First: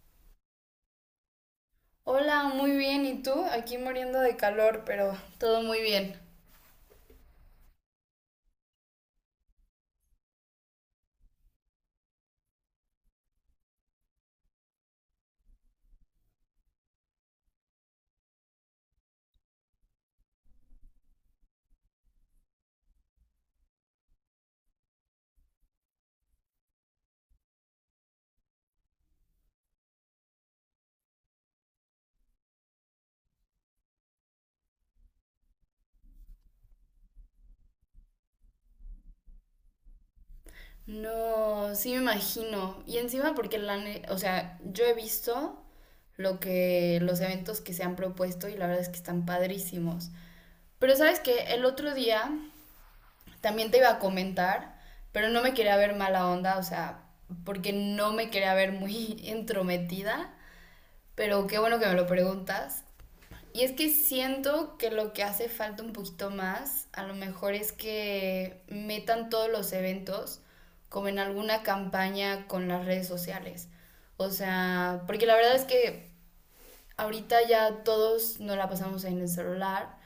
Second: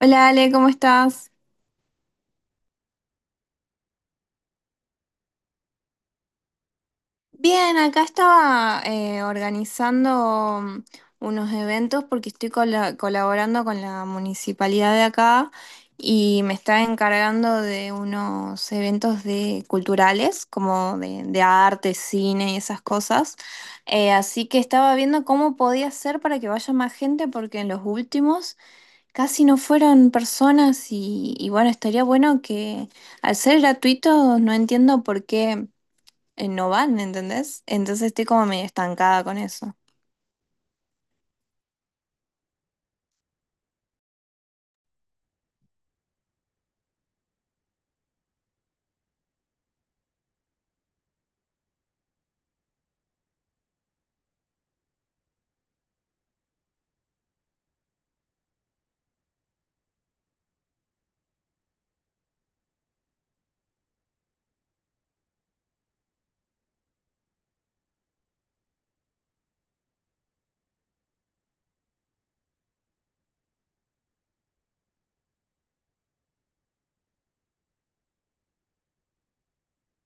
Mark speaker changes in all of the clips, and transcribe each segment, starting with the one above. Speaker 1: Hola Ale, ¿cómo estás?
Speaker 2: Hola, muy bien. ¿Y tú? Aquí muriendo de calor, pero todo muy bien.
Speaker 1: Bien, acá estaba organizando unos eventos porque estoy colaborando con la municipalidad de acá y me está encargando de unos eventos de culturales, como de arte, cine y esas cosas. Así que estaba viendo cómo podía hacer para que vaya más gente porque en los últimos casi no fueron personas y bueno, estaría bueno que al ser gratuito no entiendo por qué no van, ¿entendés? Entonces estoy como medio estancada con eso.
Speaker 2: No, sí me imagino. Y encima porque o sea, yo he visto lo que los eventos que se han propuesto y la verdad es que están padrísimos. Pero sabes que el otro día también te iba a comentar, pero no me quería ver mala onda, o sea, porque no me quería ver muy entrometida, pero qué bueno que me lo preguntas. Y es que siento que lo que hace falta un poquito más, a lo mejor es que metan todos los eventos como en alguna campaña con las redes sociales. O sea, porque la verdad es que ahorita ya todos nos la pasamos en el celular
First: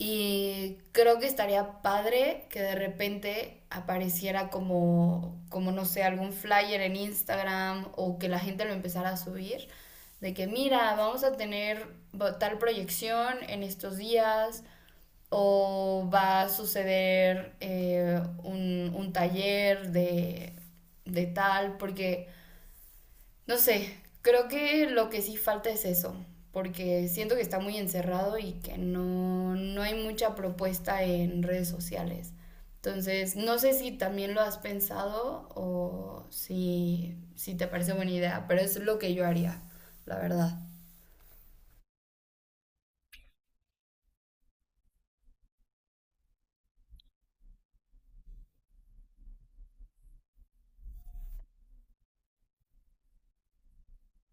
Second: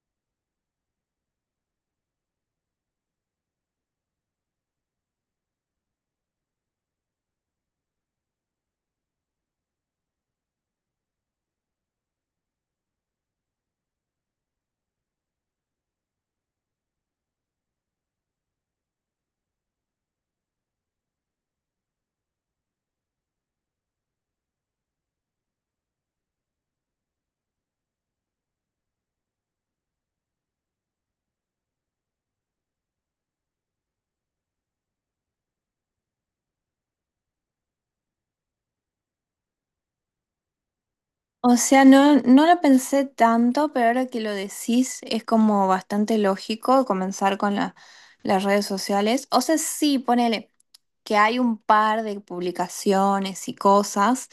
Speaker 2: y creo que estaría padre que de repente apareciera como, como no sé, algún flyer en Instagram o que la gente lo empezara a subir, de que mira, vamos a tener tal proyección en estos días o va a suceder un, taller de tal, porque no sé, creo que lo que sí falta es eso, porque siento que está muy encerrado y que no, no hay mucha propuesta en redes sociales. Entonces, no sé si también lo has pensado o si, si te parece buena idea, pero es lo que yo haría, la verdad.
Speaker 1: O sea, no lo pensé tanto, pero ahora que lo decís es como bastante lógico comenzar con las redes sociales. O sea, sí, ponele que hay un par de publicaciones y cosas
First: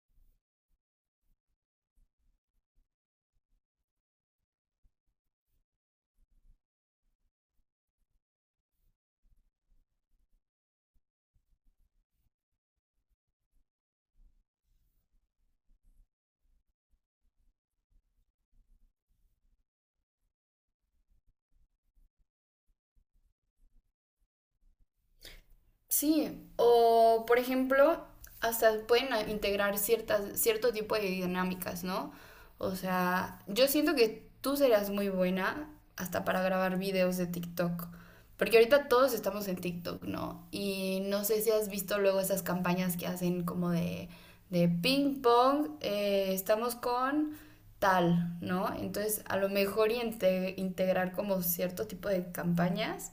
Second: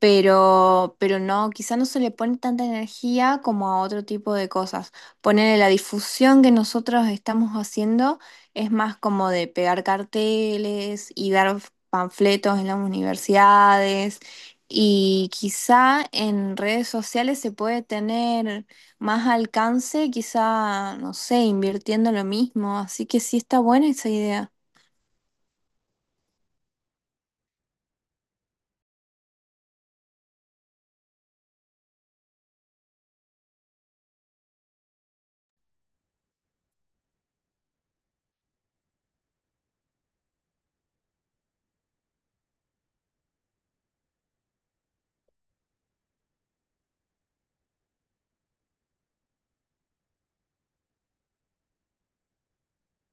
Speaker 1: pero no, quizá no se le pone tanta energía como a otro tipo de cosas. Ponerle la difusión que nosotros estamos haciendo es más como de pegar carteles y dar panfletos en las universidades. Y quizá en redes sociales se puede tener más alcance, quizá, no sé, invirtiendo lo mismo. Así que sí está buena esa idea.
Speaker 2: Sí, o por ejemplo, hasta pueden integrar ciertas, cierto tipo de dinámicas, ¿no? O sea, yo siento que tú serás muy buena hasta para grabar videos de TikTok, porque ahorita todos estamos en TikTok, ¿no? Y no sé si has visto luego esas campañas que hacen como de ping pong, estamos con tal, ¿no? Entonces, a lo mejor y integrar como cierto tipo de campañas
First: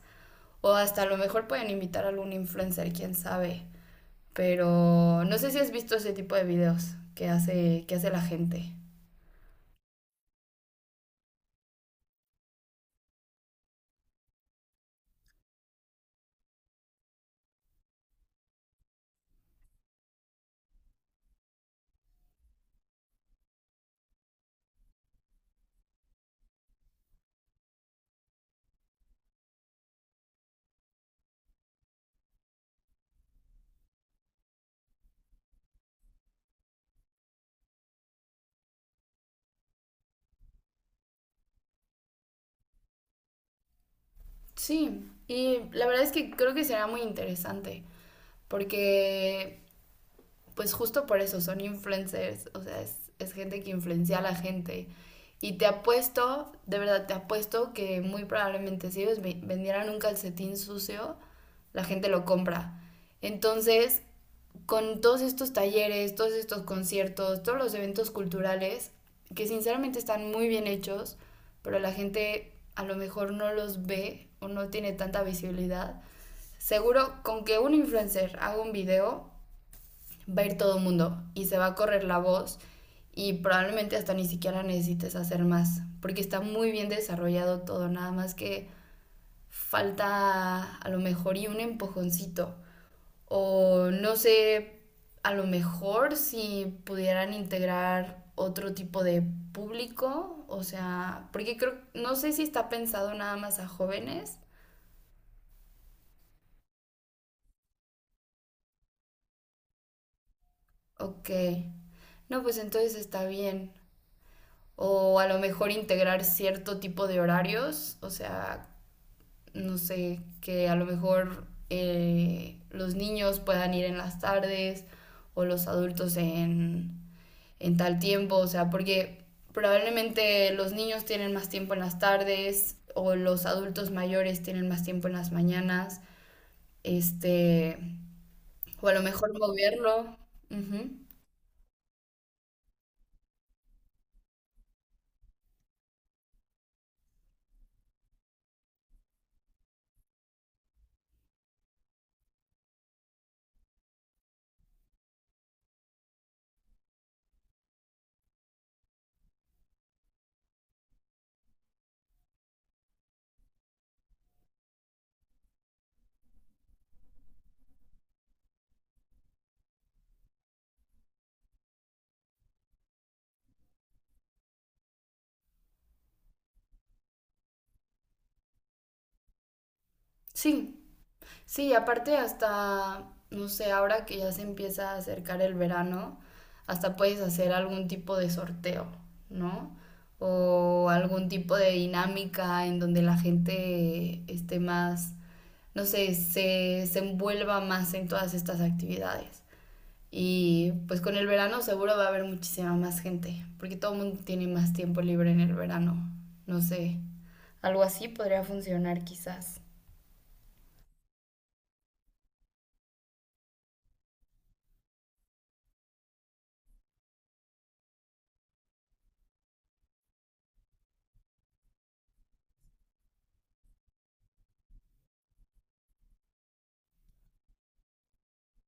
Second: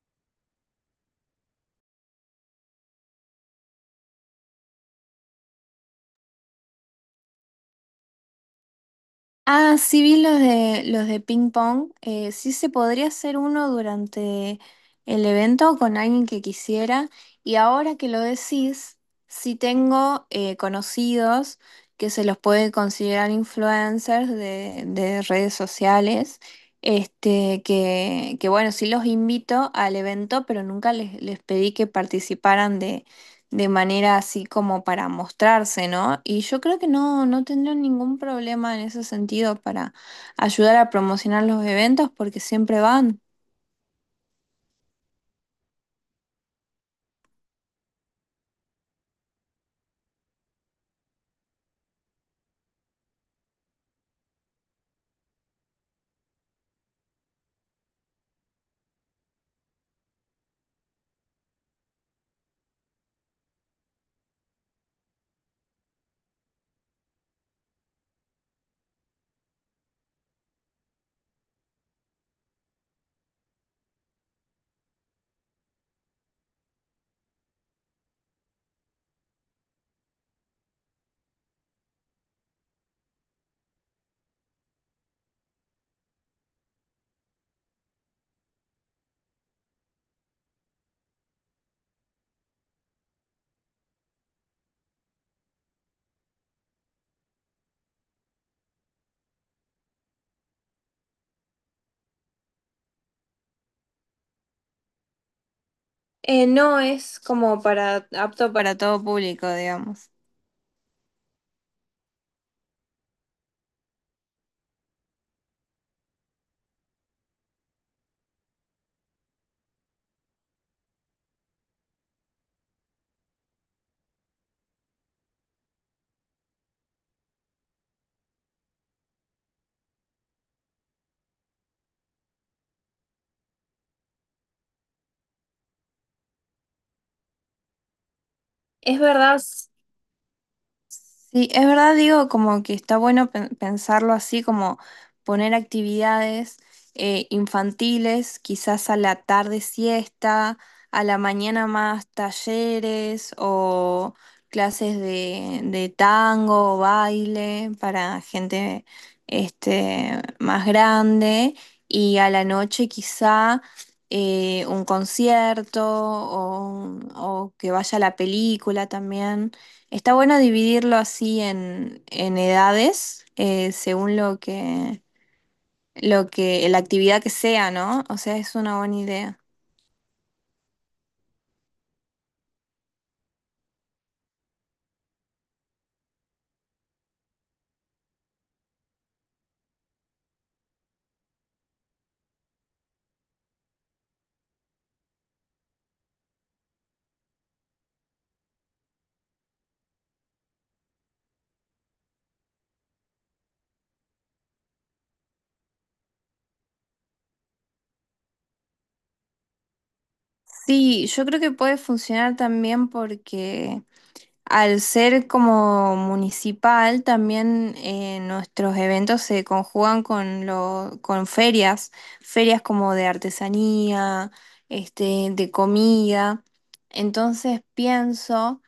Speaker 2: o hasta a lo mejor pueden invitar a algún influencer, quién sabe. Pero no sé si has visto ese tipo de videos que que hace la gente.
Speaker 1: Ah, sí vi los de ping pong. Sí se podría hacer uno durante el evento con alguien que quisiera. Y ahora que lo decís, sí tengo conocidos que se los puede considerar influencers de redes sociales. Este, que bueno, sí los invito al evento, pero nunca les pedí que participaran de manera así como para mostrarse, ¿no? Y yo creo que no, no tendrán ningún problema en ese sentido para ayudar a promocionar los eventos porque siempre van.
Speaker 2: Sí, y la verdad es que creo que será muy interesante. Porque, pues justo por eso, son influencers. O sea, es gente que influencia a la gente. Y te apuesto, de verdad te apuesto que muy probablemente si ellos vendieran un calcetín sucio, la gente lo compra. Entonces, con todos estos talleres, todos estos conciertos, todos los eventos culturales, que sinceramente están muy bien hechos, pero la gente a lo mejor no los ve o no tiene tanta visibilidad. Seguro con que un influencer haga un video, va a ir todo el mundo y se va a correr la voz y probablemente hasta ni siquiera necesites hacer más, porque está muy bien desarrollado todo, nada más que falta a lo mejor y un empujoncito o no sé, a lo mejor si pudieran integrar otro tipo de público, o sea, porque creo, no sé si está pensado nada más a jóvenes.
Speaker 1: No es como para apto para todo público, digamos.
Speaker 2: Ok, no, pues entonces está bien. O a lo mejor integrar cierto tipo de horarios, o sea, no sé, que a lo mejor los niños puedan ir en las tardes o los adultos en tal tiempo, o sea, porque probablemente los niños tienen más tiempo en las tardes o los adultos mayores tienen más tiempo en las mañanas, este, o a
Speaker 1: Es
Speaker 2: lo mejor
Speaker 1: verdad.
Speaker 2: moverlo. Ujú.
Speaker 1: Sí, es verdad, digo, como que está bueno pensarlo así, como poner actividades infantiles, quizás a la tarde siesta, a la mañana más talleres o clases de tango o baile para gente este, más grande y a la noche quizá un concierto o que vaya a la película también. Está bueno dividirlo así en edades, según lo que, la actividad que sea, ¿no? O sea, es una buena idea.
Speaker 2: Sí, Sí, aparte hasta, no sé, ahora que ya se empieza a acercar el verano, hasta puedes hacer algún tipo de sorteo, ¿no? O algún tipo de dinámica en donde la gente esté más, no sé, se envuelva más en todas estas actividades. Y pues con el verano seguro va a haber muchísima más gente, porque todo el mundo tiene más tiempo libre en el verano. No sé, algo así podría funcionar quizás.
Speaker 1: Sí, yo creo que puede funcionar también porque al ser como municipal, también nuestros eventos se conjugan con lo, con ferias, ferias como de artesanía, este, de comida. Entonces pienso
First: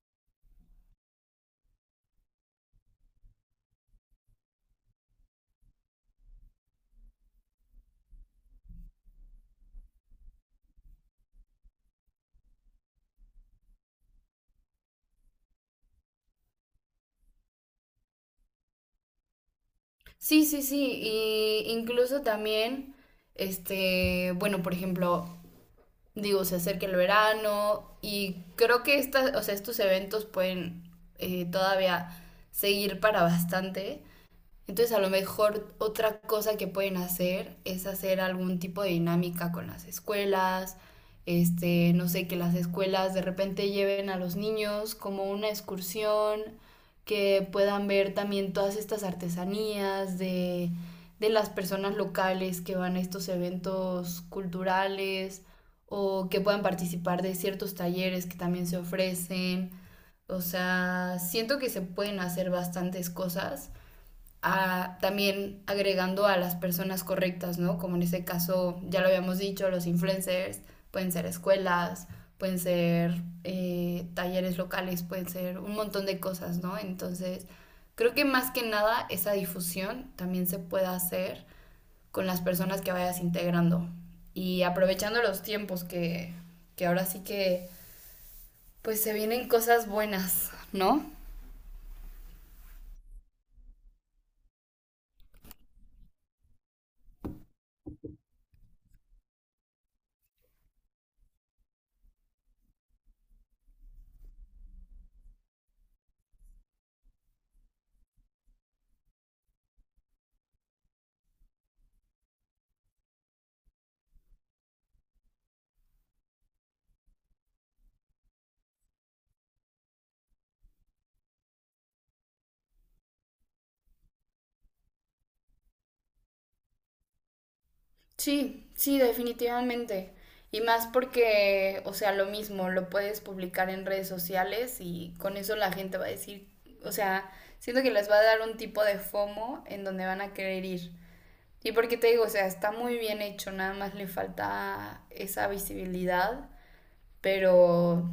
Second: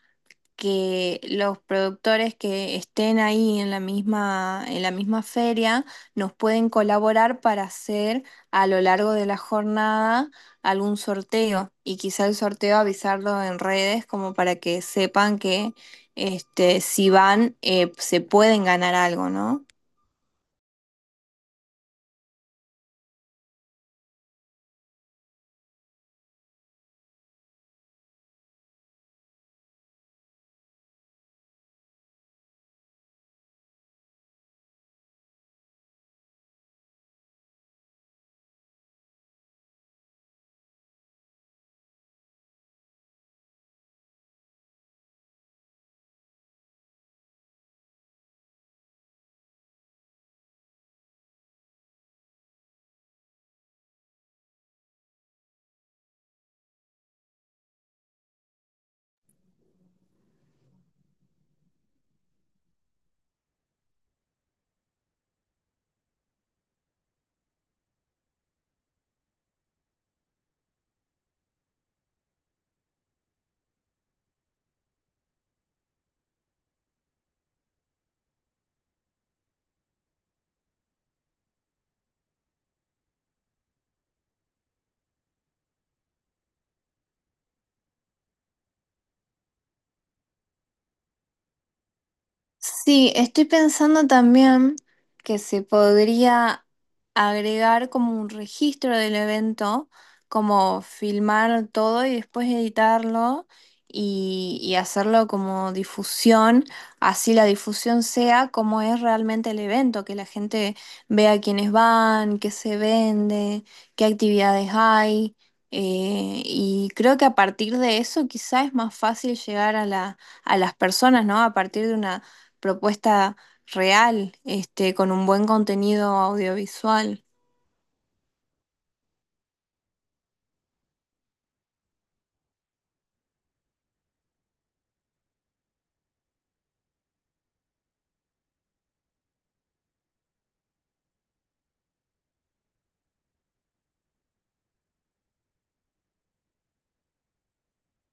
Speaker 1: que los productores que estén ahí en la misma feria nos pueden colaborar para hacer a lo largo de la jornada algún sorteo y quizá el sorteo avisarlo en redes como para que sepan que este, si van se pueden ganar algo, ¿no?
Speaker 2: Sí, sí, sí, y incluso también, este, bueno, por ejemplo, digo, se acerca el verano y creo que estas, o sea, estos eventos pueden todavía seguir para bastante. Entonces a lo mejor otra cosa que pueden hacer es hacer algún tipo de dinámica con las escuelas, este, no sé, que las escuelas de repente lleven a los niños como una excursión, que puedan ver también todas estas artesanías de las personas locales que van a estos eventos culturales o que puedan participar de ciertos talleres que también se ofrecen. O sea, siento que se pueden hacer bastantes cosas a, también agregando a las personas correctas, ¿no? Como en ese caso, ya lo habíamos dicho, los influencers pueden ser escuelas, pueden ser talleres locales, pueden ser un montón de cosas, ¿no? Entonces, creo que más que nada esa difusión también se puede hacer con las personas que vayas integrando y aprovechando los tiempos que ahora sí que pues se vienen cosas buenas, ¿no?
Speaker 1: Sí, estoy pensando también que se podría agregar como un registro del evento, como filmar todo y después editarlo y hacerlo como difusión, así la difusión sea como es realmente el evento, que la gente vea quiénes van, qué se vende, qué actividades hay. Y creo que a partir de eso quizá es más fácil llegar a a las personas, ¿no? A partir de una propuesta real, este, con un buen contenido audiovisual.
Speaker 2: Sí, sí, definitivamente. Y más porque, o sea, lo mismo, lo puedes publicar en redes sociales y con eso la gente va a decir, o sea, siento que les va a dar un tipo de FOMO en donde van a querer ir. Y porque te digo, o sea, está muy bien hecho, nada más le falta esa visibilidad, pero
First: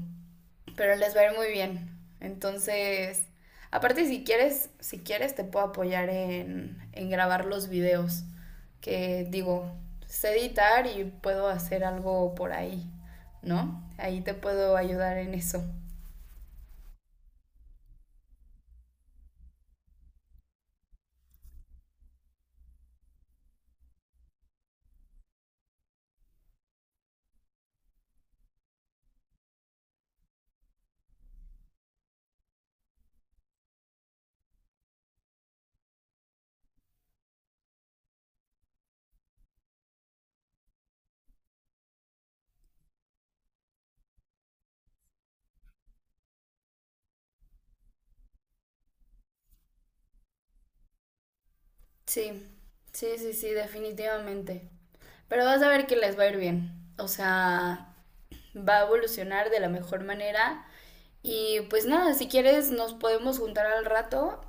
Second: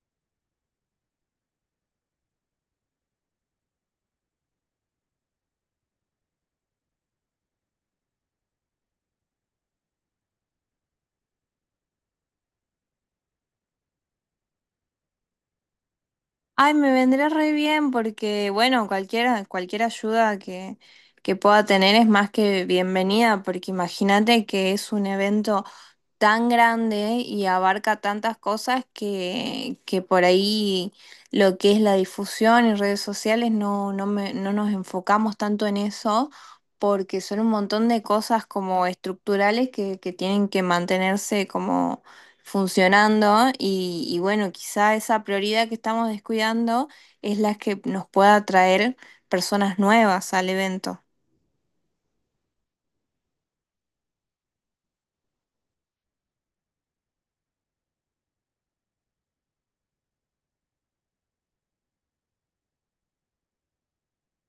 Speaker 2: pero les va a ir muy bien. Entonces, aparte si quieres, si quieres te puedo apoyar en grabar los videos, que digo, sé editar y puedo hacer algo por ahí, ¿no? Ahí te puedo ayudar en eso.
Speaker 1: Ay, me vendría re bien porque, bueno, cualquier ayuda que pueda tener es más que bienvenida, porque imagínate que es un evento tan grande y abarca tantas cosas que por ahí lo que es la difusión en redes sociales no nos enfocamos tanto en eso porque son un montón de cosas como estructurales que tienen que mantenerse como funcionando y bueno, quizá esa prioridad que estamos descuidando es la que nos pueda traer personas nuevas al evento.
Speaker 2: Sí, sí, sí, sí, definitivamente. Pero vas a ver que les va a ir bien. O sea, va a evolucionar de la mejor manera. Y pues nada, si quieres nos podemos juntar al rato.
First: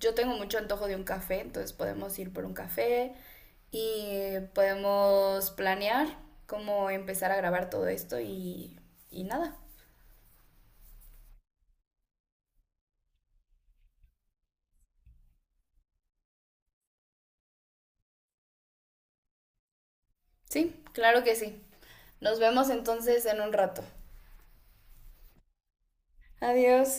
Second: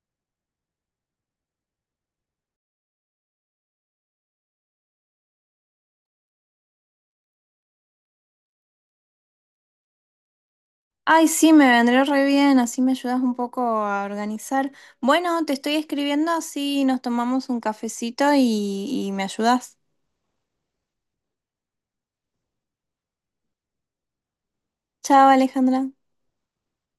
Speaker 2: Yo tengo mucho antojo de un café, entonces podemos ir por un café y podemos planear cómo empezar a grabar todo esto y nada.
Speaker 1: Ay, sí, me vendría re bien, así me ayudas un poco a organizar. Bueno, te estoy escribiendo, así nos tomamos un cafecito y me ayudas.
Speaker 2: Sí, claro que sí. Nos vemos entonces en un rato.
Speaker 1: Chao, Alejandra.
Speaker 2: Adiós.